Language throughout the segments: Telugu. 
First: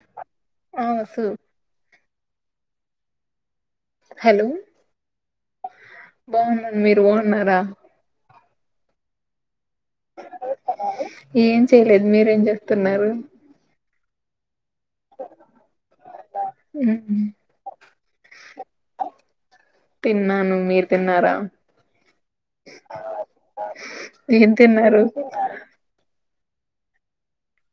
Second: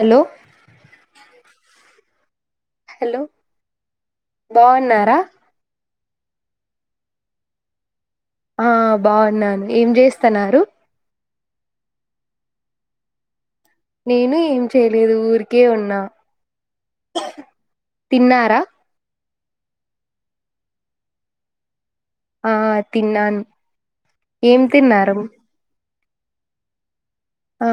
హలో ఆ సు హలో బాగున్నారా బాగున్నాండి మీరు బాగున్నారా ఆ బాగున్నాను ఏం చేస్తున్నారు ఏం చేయలేదు మీరు ఏం చేస్తున్నారు నేను ఏం చేయలేదు ఊరికే ఉన్నా ఉమ్, తిన్నారా తిన్నాను మీరు తిన్నారా ఆ తిన్నాను ఏం తిన్నారు ఆ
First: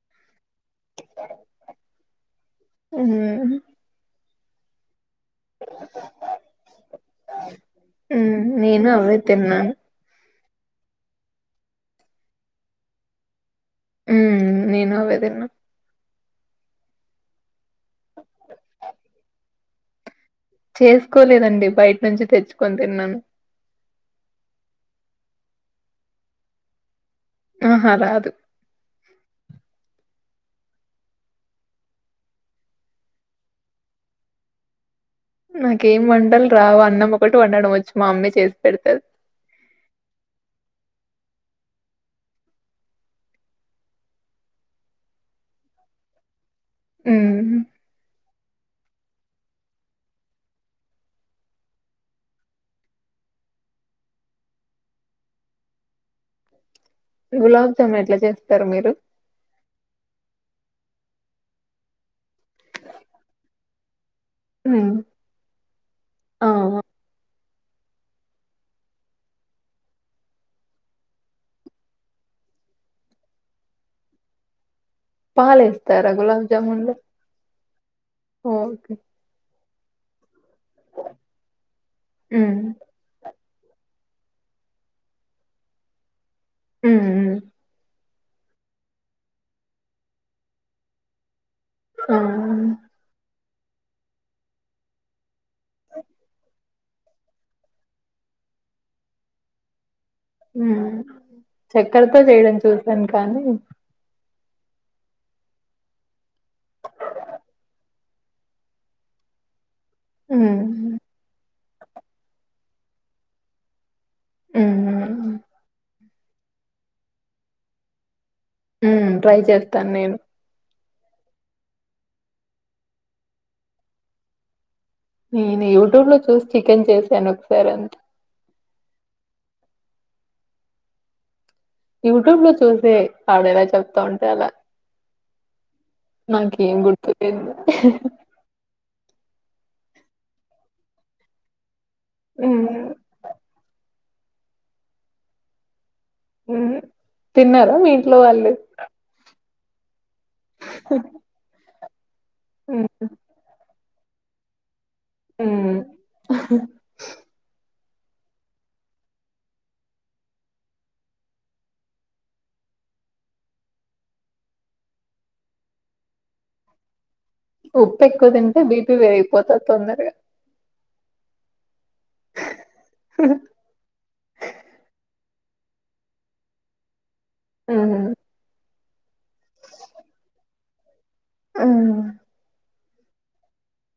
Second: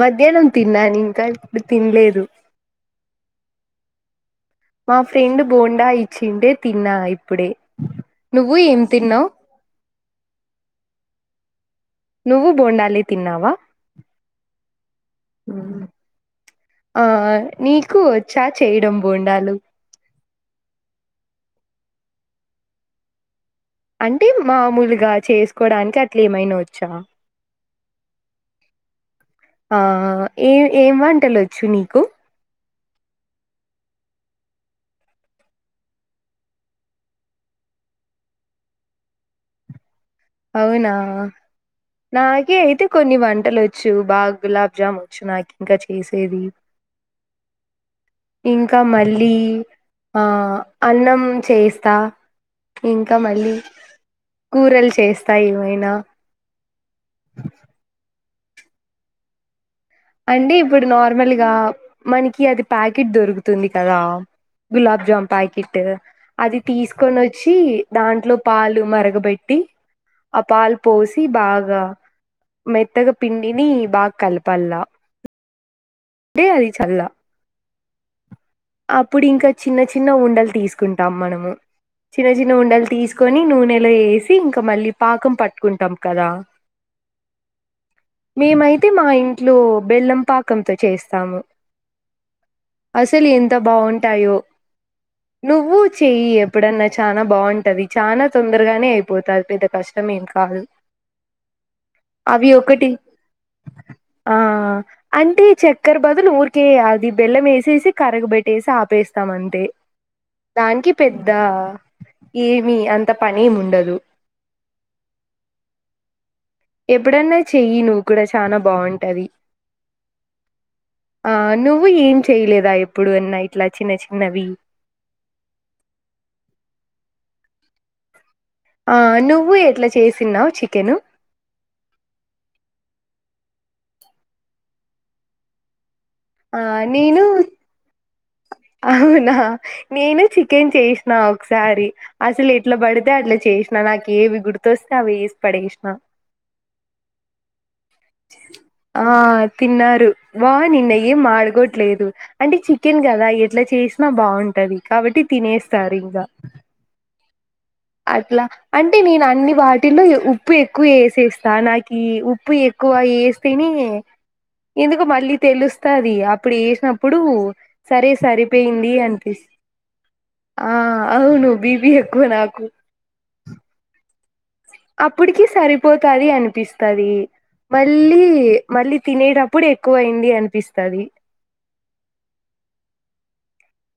మధ్యాహ్న తిన్నాను ఇంకా ఇప్పుడు తినలేదు ఉమ్, మా ఫ్రెండ్ బోండా ఇచ్చింటే తిన్నా ఇప్పుడే ఉమ్, నువ్వు ఏం నేను అవే తిన్నావు తిన్నాను నువ్వు బోండాలి తిన్నావా ఉ నేను అవే తిన్న మ్మ్. ఆ నీకు వచ్చా చేయడం బోండలు చేసుకోలేదండి బయట నుంచి తెచ్చుకొని తిన్నాను అంటే మామూలుగా చేసుకోడానికి అట్లా ఏమైన వచ్చా ఆహా రాదు ఆ ఏ ఏం వంటలు వచ్చు నీకు నాకేం వంటలు రావు అన్నం ఒకటి వండడం వచ్చు మా అమ్మే చేసి పెడతది అవునా నాకే అయితే కొన్ని వంటలు వచ్చు బాగా గులాబ్జాము వచ్చు నాకు ఇంకా చేసేది ఆ ఇంకా మళ్ళీ అన్నం చేస్తా ఇంకా మళ్ళీ కూరలు చేస్తా [unintelligible] గులాబ్ జామ్ ఎట్ల చేస్తా స్తరు మీరు అంటే ఇప్పుడు నార్మల్ గా మనకి అది ప్యాకిట్ దొరుకుతుంది కదా గులాబ్ జామ్ ప్యాకిట్ అది తీసుకొని వచ్చి దాంట్లో పాలు మరగబెట్టి ఆ పాలు పోసి బాగా మెత్తగా పిండిని బాగా కలపల్లా పాల్ ర్ర అంటే గులాబ్ అది జమున్లో చల్ల అప్పుడు ఇంకా చిన్న చి చిన్న ఉండల్ తీసుకుంటాం మనము ఉమ్, చిన్నచిన్న ఉండలు తీసుకొని నూనెలో ఏస్ సీ ఇంకా మళ్ళీ పాకం పట్టుకుంటాం కదా హ్మ్ మేమైతే మా ఇంట్లో బెల్లం పాకంతో చేస్తాము ఆ అసలు ఎంత్ ఎంత బావుంటాయో నువ్వు చెయి ఎప్పుడన్న చానా బాగుంటది చానా తొందరగానే అయిపోతాది పెద్ద కష్టం ఏం కాదు మ్మ్ చక్కరతో అవి చేయడం ఒకటి చూసాను కానీ ఆ అంటే చక్కెర బదులు ఊరికే అది బెల్లం ఏసేసి కరగబెట్ ఏసి ఆపేస్తాం అంతే మ్మ్ దానికి పెద్ద ఏ మీ అంత పని ఎమ్ ఉండదు ఉహు ఎప్పుడన్న చెయి నువ్వు కూడా చాలా హ్మ్ బాగుంటది ట్రై చేస్తాను నేను ఆ నువ్వు ఏం చేయలేదా ఎప్పుడు అన్నా ఇట్లా చిన్న చిన్నవి నేను యూట్యూబ్ లో చూసి చికెన్ చేశాను ఒకసారి అంత్ ఆ నువ్వు ఎట్లా చేసినవు చికెను యూట్యూబ్ లో చూసే వాడు ఎలా చెప్తా ఉంటే అలా ఆ నాకేం నేను గుర్తులేదు అవునా నేను చికెన్ చేసినా ఒకసారి అసలు ఎట్లా మ్మ్ బడిత అట్ల చేసినా ఏవి గుర్తొస్తే అవి ఏసి పడేసిన మ్మ్ తిన్నార మీ ఇంట్లో వాళ్ళు ఆ తిన్నారు బాగున్నిండా ఏం మడగోట్ లేదు అంటే మ్మ్ చికెన్ కదా ఎట్లా చేస్ ఆ బాగుంటది కాబట్టి మ్మ్ తినేస్తార్ ఇంకా అట్లా అంటే నేను అన్ని వాటిల్లో ఉప్పు ఎక్కువ వేసేస్తా నాకు ఉప్పు ఎక్కువ వేస్తేనే ఎందుకు మళ్ళీ తెలుస్తది అప్పుడు వేసినప్పుడు ఉప్పు సరే ఎక్కువ తింటే సరిపోయింది బీపీ అనిపిస్ పెరిగిపోతాదీ తొందరగా ఆ అవును బీపీ ఎక్కువ నాకు ఆ ఇప్పుటికి సరిపోతది అనిపిస్తది మ్మ్ మళ్ళీ మళ్ళీ తినేటప్పుడు ఎక్కువ అయింది అనిపిస్తది ఆ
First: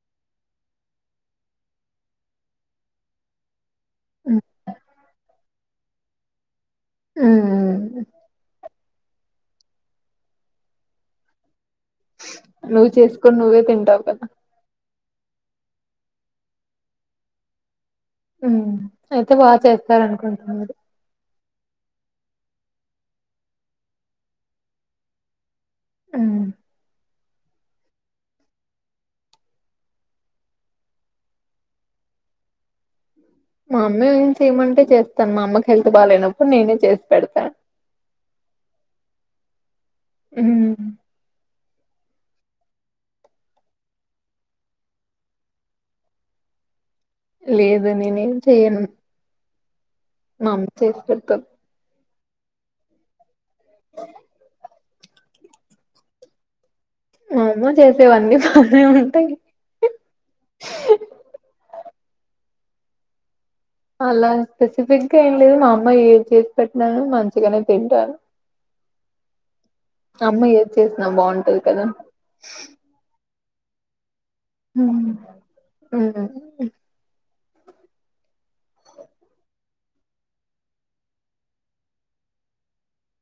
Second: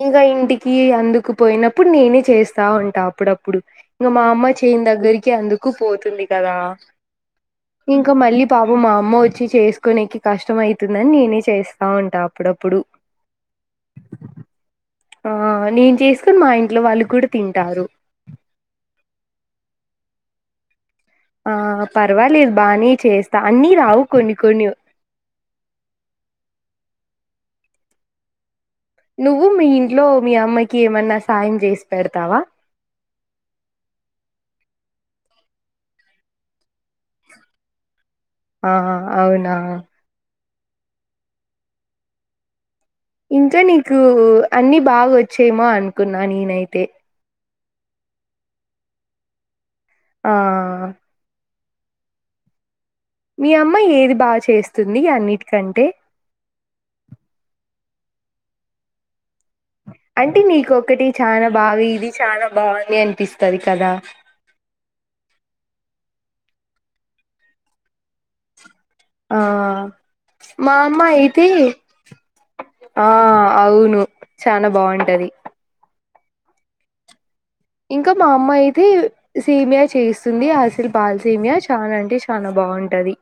ఇంకా ఇంటికి అందుకుపోయినప్పుడు నేనే చేస్తా. ఉంటా అప్పుడప్ ఇంకా మా అమ్మ చెయని దగ్గరికి అందుకు తక్కుపోతుంది కదా మ్మ్ ఇంక మళ్ళీ పాప్ మా అమ్మ వచ్చి చేసుకోనేకి కష్టం అయితుందని నేనే చేస్ నువ్వు చేసుకొని నువ్వే తింటావు కద ఆ నేను చేసుకొని మా ఇంట్లో వాళ్ళు కూడ తింటారు సార్ అనుకుంటున్న ఆ పర్వాలేదు బానే చేస్తా అన్ని రావు కొన్ని కొన్ని ఊ నువ్వు మీ ఇంట్లో మీ అమ్మకి ఏమన్నా సాయం చేసి పెడతావా. మా అమ్మీ ఏ చేయమంటే చేస్తాను. మా అమ్మకి హెల్త్ బాలేనప్పుడు నేనే చేసి పెడతాన్ ఆ అవునా ఉ ఇంకా నీకు అన్ని బాగా వచ్చేమో అనుకున్నా నేనైతే లేదు నేనేం చెయ్యను ఆ మమ్ చేసి పెడత మీ అమ్మ ఏది బాగా చేస్తుంది అన్నిటికంటే మా అమ్మ చేసేవన్నీ బానే ఉంటాయి అంటే నీకు ఒకటి చాలా బాగా ఇది చాలా బాగుంది అనిపిస్ అలా స్పెసిఫిక్ గా ఏం లేదు మా అమ్మ ఏ చేసి పెట్నాను మంచిగనే తింటాను ఆ అమ్మ ఏది మా అమ్మ చేసినా అయితే బాగుంటది కదా ఆ అవును చాన బాగుంటది. ఆ ఇంకా మా అమ్మ అయితే సేమియా చేస్తుంది. అసలు పాల్ సేమియా చాలా అంటే చాలా బాగుంటది.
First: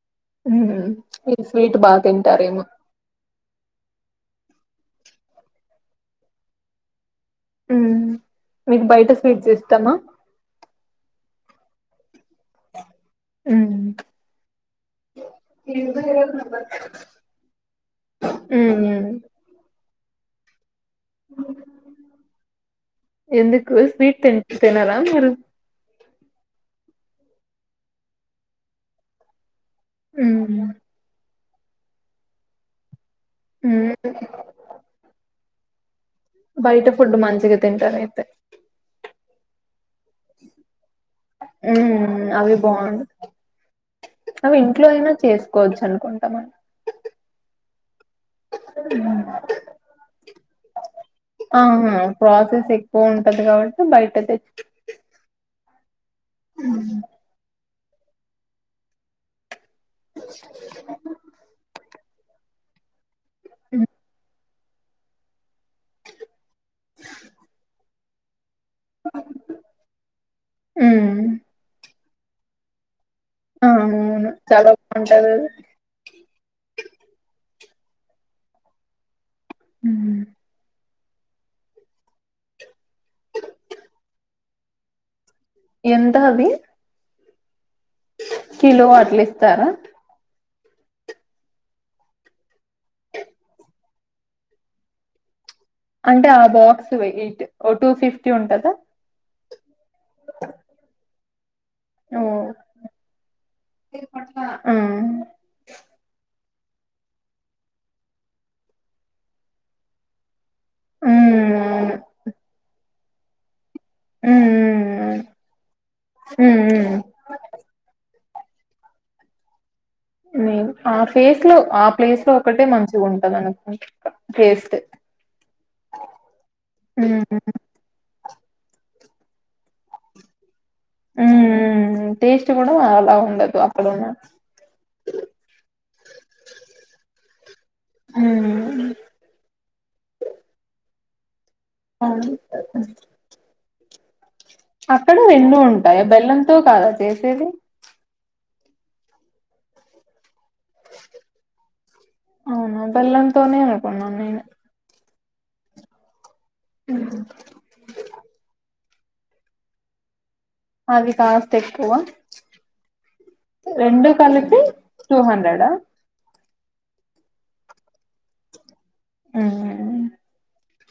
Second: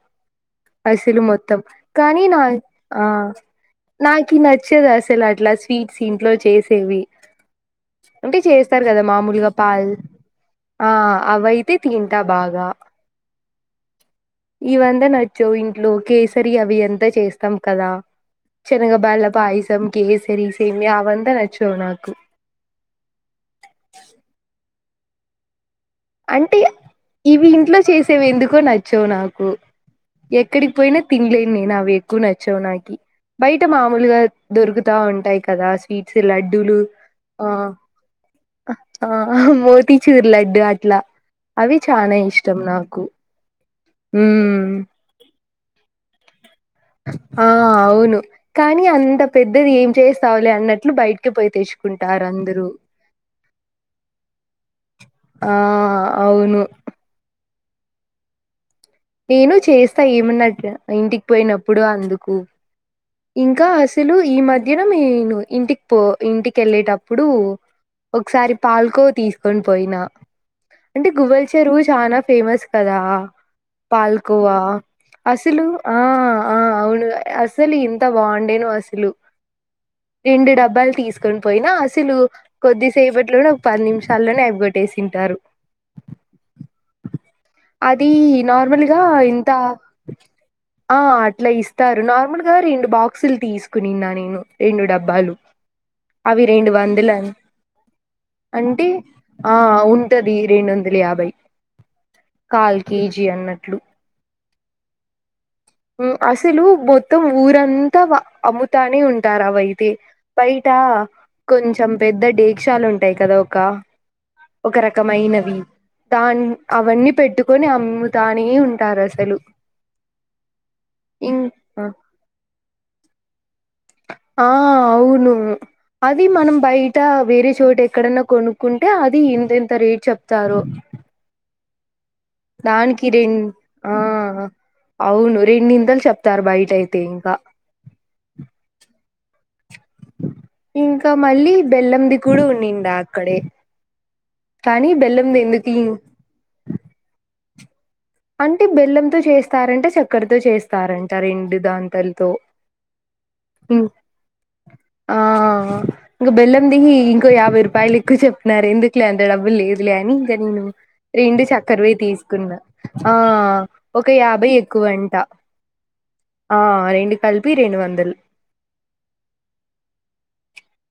హ్మ్. అసలు మీరు మొత్తం స్వీట్ బాగా కానీ నా తింటారేమో ఆ నాకి నచ్చదు అసలు అట్లా స్వీట్స్ ఇంట్లో చేసేవి హ్మ్ అంటే చేస్తారు మీకు కదా బయట మామూలు స్వీట్స్ గపాల్ ఇష్టమా ఆ అవై అది తింటా బాగా హ్మ్ ఇవంతా నచ్చవు ఇంట్లో కేసరి అవి అంతా చేస్తాం. కదా చేనగ హ్మ్ బ్యాళ్ళ పాయసం. కేసరి సేమ్యా అవుంత నచ్చవు నాకు ఎందుకు స్వీట్ తిం తేనర మీరు అంటే ఇవి ఇంట్లో చేసేవి ఎందుకో నచ్చవు నాకు ఉమ్ ఎక్కడికి పోయినా తిన్లీ నేనా ఎక్కువ నచ్చవు నాకి బయట ఉమ్ మామూలుగా దొరుకుతా ఉంటాయి కదా స్ స్వీట్స్ లడ్డూలు బయట ఫుడ్ ఆ మంచిగా తింటారు అయితే ఆహా మోత్ తెచుర్ లడ్డ యా అట్లా అవి చాలా ఉమ్ అవి ఇష్టం నాకు బాగుండు అవి మ్మ్ ఇంట్లో అయినా చేసుకోవచ్చు అనుకుంటా మేం ఆ అవును కానీ అంత ఉమ్, పెద్దది ఏం చేస్తావులే అన్నట్లు బయటికి పోయి ఆహా తెచ్చుకుంటారు అందరూ ప్రాసెస్ ఎక్కువ ఉంటది కాబట్టి బయట తెచ్చు ఆ అవును నేను చేస్తా ఏమన్నట్టు ఇంటికి పోయినప్పుడు అందుకు కు ఇంకా అసలు ఈ మధ్య దన నేను ఇంటికి పో ఇంటికి వెళ్ళేటప్పుడు ఒకసారి పాల్కో తీసుకొని పోయినా అంటే ఉమ్ గువల్ చెరువు చానా ఫేమస్ కదా ఆ, అవును పల్కువా చాలా బాగుంటది అది అసు ఆ అవును అసలు ఇంత బాగుండేను అసలు ఉమ్, రెండు డబ్బాలు తీసు తీసుకొని పోయినా అసలు కొద్దిసేపట్లోనే ఒక పది నిమిషాల్లోనే అగగొట్టేసింటారు ఎంత అవి అది కిలో నార్మల్గా అట్లా ఇంత ఇస్తారా ఆ అట్లా ఇస్తారు నార్మల్గా రెండు బాక్సులు తీసుకునిన్నా నేను రెండు డబ్బాలు అంటే అవి ఆ రెండు బాక్స్ వందల వెయిట్ ఓ టూ ఫిఫ్టీ ఉంటదా అంటే ఆ ఉంటది రెండు వందల యాభై ఓ కాల్ కేజీ అన్నట్లు ఆ ఉమ్ అసలు మొత్తం ఊరంతా అమ్ముతానే ఉంటారు అవయితే బయట కొంచెం ఉమ్ పెద్ద దడీక్షాలు ఉంటాయి యి కద ఒక ఒక ఉమ్ రకమైనవి దాన్ ఉమ్ ఉమ్ అవన్నీ పెట్టుకొని అమ్ దాని ఉంటారు అసలు నేను ఆ ఇం ప్లేస్ లో ఆ ప్లేస్ లో ఒకటే మంచిగా ఉంటంది అనుకోండి ఆ అవును అది మనం బయట ఉమ్ వేరే చోట ఎక్కడ కొనుక్కుంటే అది ఇంతెంత రేట్ చెప్తారో ఆ దానికి రెం ఆ అవును రెండిందలు చెప్తారు బయట అయితే ఇంకా ఉమ్ ఇంకా మళ్ళీ బెల్లంది అవును కూడా ఉన్నింది అక్కడే కానీ అక్కడ బెల్లంది రెండు ఎందుకు ఉంటాయ బెల్లంతో కాదా చేసేది అంటే బెల్లంతో చేస్తారంటే చక్కర్ చేస్తారంట రెండు దాంతలతో అవునా బెల్లంతోనే అనుకున్నాను నేను ఆ ఇంకా బెల్లం ది ఇంకో యాభై రూపాయలు ఎక్కువ చెప్పినన్నారు ఎందుకు లే అంత డబ్బులు లేదు లే అని ఇ నేను అది రెండు కాస్ట్ ఎక్కువ చక్కరవే తీసుకున్నా ఆ ఒక రెండు యాభై కలిపి ఎక్కువ అంట టూ హండ్రెడా ఆ రెండు కలిపి రెండు వందలు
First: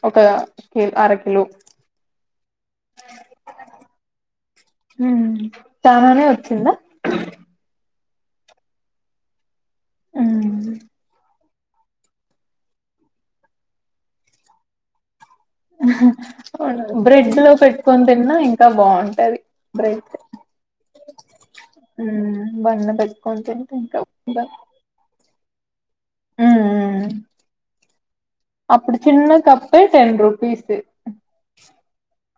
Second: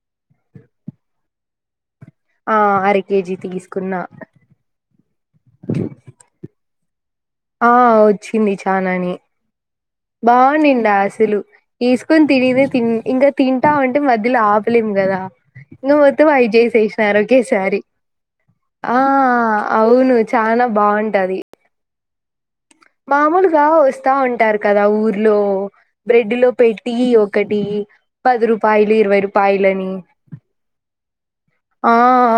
ఒక కి అర కిలో ఆ అర కేజీ తీసుకున్నా తమనే వచ్చంద అ ఆ వచ్చింది చాలానే బా ఉమ్ నిండా అసలు తిసుకొని తినదే తి ఇంకా తింటా అంటే మధ్యలో ఆపలేం కదా ఇంక మొత్తం అయిపో చేసేసినారు బ్రెడ్ లో ఒకేసారి పెట్టుకొని తిన్నా ఇంకా ఆ బాగుంటది బ్రెడ్ అవును చాలా బాగుంటది ఆ మామూలుగా వస్తా ఉంటారు కదా ఊర్లో బ్రెడ్ లో పెట్టి ఒకటి పది రూపాయలు అప్పుడు ఇరవై చిన్న కప్పే రూపాయలని టెన్ రూపీస్ ఆ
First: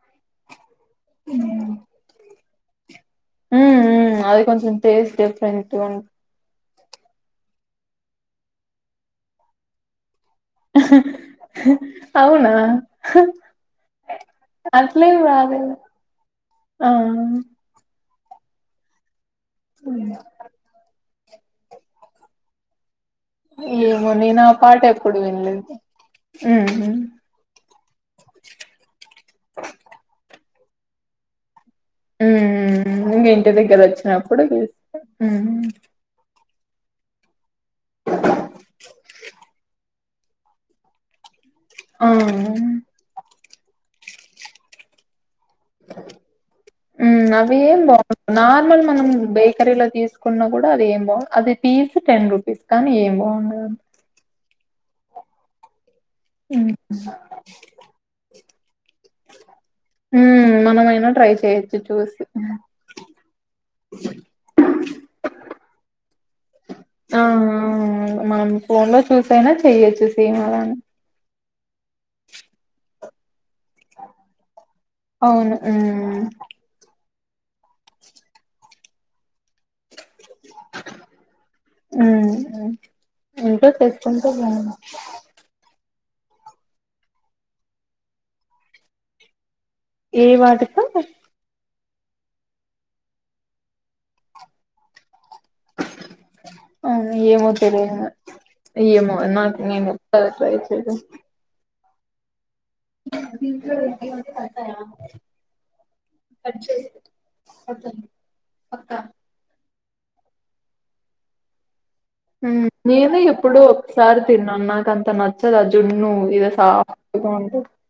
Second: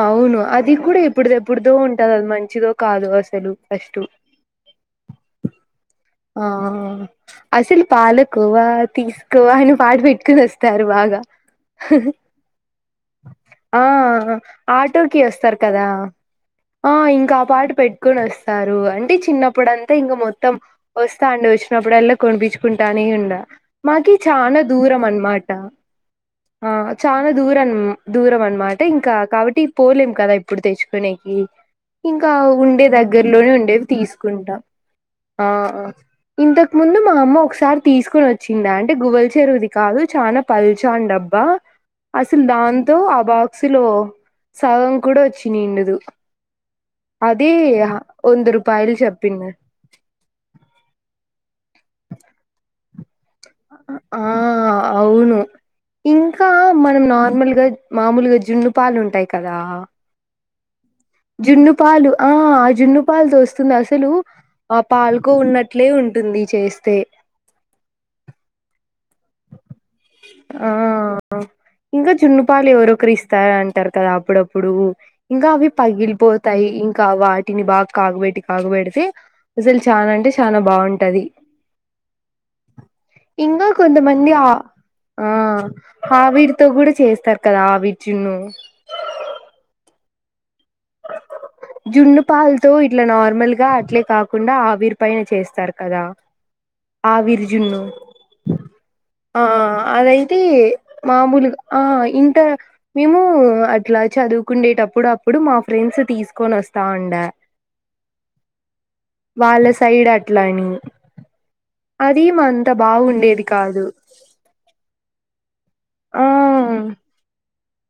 అవును అది కూడా ఇప్పుడు ఎప్పుడుదో ఉంటద అనమాంట చి ఊ ఊ అది కొంచం టేస్ట్ డిఫరెంట్గా ఉం ఆ! అసలు పాలకోవా తీసుకోవా అని పాడి పెట్ హ్ హ్ అవునా హ్ ఆ ఆటోకి వస్తారు కదా ఆ ఇంక ఆ పాట పెట్కొని వస్త ప్తారు అండి చ్ తిన్నప్పుడుంత ఇంగ మొత్తం వొస్ తాండు వచ్చినప్పుడుల్ల కొనిపించ్చుకుంటానే ఉన్ ఏమో మాకి నేను ఆ చాన పాట దూరం ఎప్పుడు అన్మాట వినలేదు ఆ చాన దూరం దూరం అన్ మాట ఇంకా కాబట్టి పోలేం కదా ప్పుడు తెచ్చుకునేకీ ఇంకా ఉండే ఇంక దగ్గరలోనే ఇంటి దగ్గర ఉండేవి వచ్చినప్పుడు తీసుకుంటాం చూస్తా ఆ ఇంతకు ముందు మా అమ్మ ఒక తాడు తీసుకొని వచ్చిందా అండి గువల్ చెరువుది కాదు చానా పల్చావుందఅబ్బా అసలు ఆ దాన్తో అబా అసలూ సగం కూడా వచ్చి మ్మ్ అవి ఏం బావుండవు వంద నార్మల్ రూపాయలు మనం చెప్పింది బేకరీలో తీసుకున్నా కూడా అది ఏం బావు అది పీస్ టెన్ రుపీస్ కానీ ఏం బావు అ అ ఆ అవును ఇంకా హ్మ్. మనం నార్మల్గా మామూలుగా జున్ను పాలు ఉంటాయి కదా, హ్మ్. మనమైనా ట్రై జున్ను చేయొచ్చు పాలు చూసి. ఆ ఆ జున్ను పాలుతోస్తుంది అసలూ ఆ పాలుకోవున్నట్లే ఉం టుంది చేసి స్తే ఆ! అవును. మనం పొన్గా ఆ ఇంక జున్నుపాలు ఎవరోకరిస్ అన అంటారు కదా అప్పుడప్పుడూ ఇంకా అవును. అవి హ్మ్. పగిలిపోతాయి ఇం క వాటిని బాగ కాగబెట్టి కాగబెడితే అసలు చాన అంటే చాన బాగుంటది హ్మ్. హ్మ్. ఇంకా ఇంట్లో కొంతమంది చేసుకుంటే దిగా బావుండు. ఆ ఆవిరితో కూడా చేస్తారు కదా ఆవిరిజున్ను ఏ వాటితో జున్ను పాల్తో ఇట్ల నార్మల్ గా అట్లే కాకుండా ఆవిరి పై చేస్తారు కదా అవును. ఏమో ఆవిరిజున్ను తెలియదు మరి. ఏమో ఆ నాకు నేనెప్పుడు అదైతే ట్రై చేయలే. మామూలుగ ఆ ఇంత మేము అట్లా చదువుకుండేటప్పుడు అప్పుడు మాకు ఫ్రెండ్స్ తీసుకొని వస్తా ఉండ వాళ్ళ సైడ్ అట్లాని నేను ఎప్పుడు ఒకసారి తిన్నాను నాకంత నచ్చదు అ చున్ను ఆ ఇద సాఫం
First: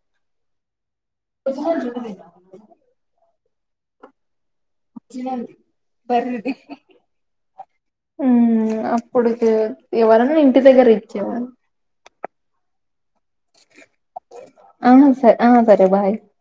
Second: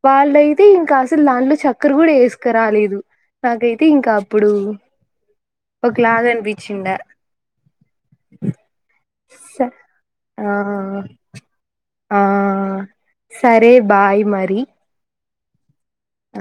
వాళ్ళయితే ఇంకా అసలు దాంట్లో చక్కర కూడా వేసుకు రాలేదు నాకైతే ఇంకా అప్పుడు ఒక లాగ అనిపించిండ ఉమ్ అప్పుడు ఎవరన్నా ఇంటి దగ్గర ఇచ్చేవాళ్ళు ఆ సరే బాయ్ మరి అసర బాయ్ ఆ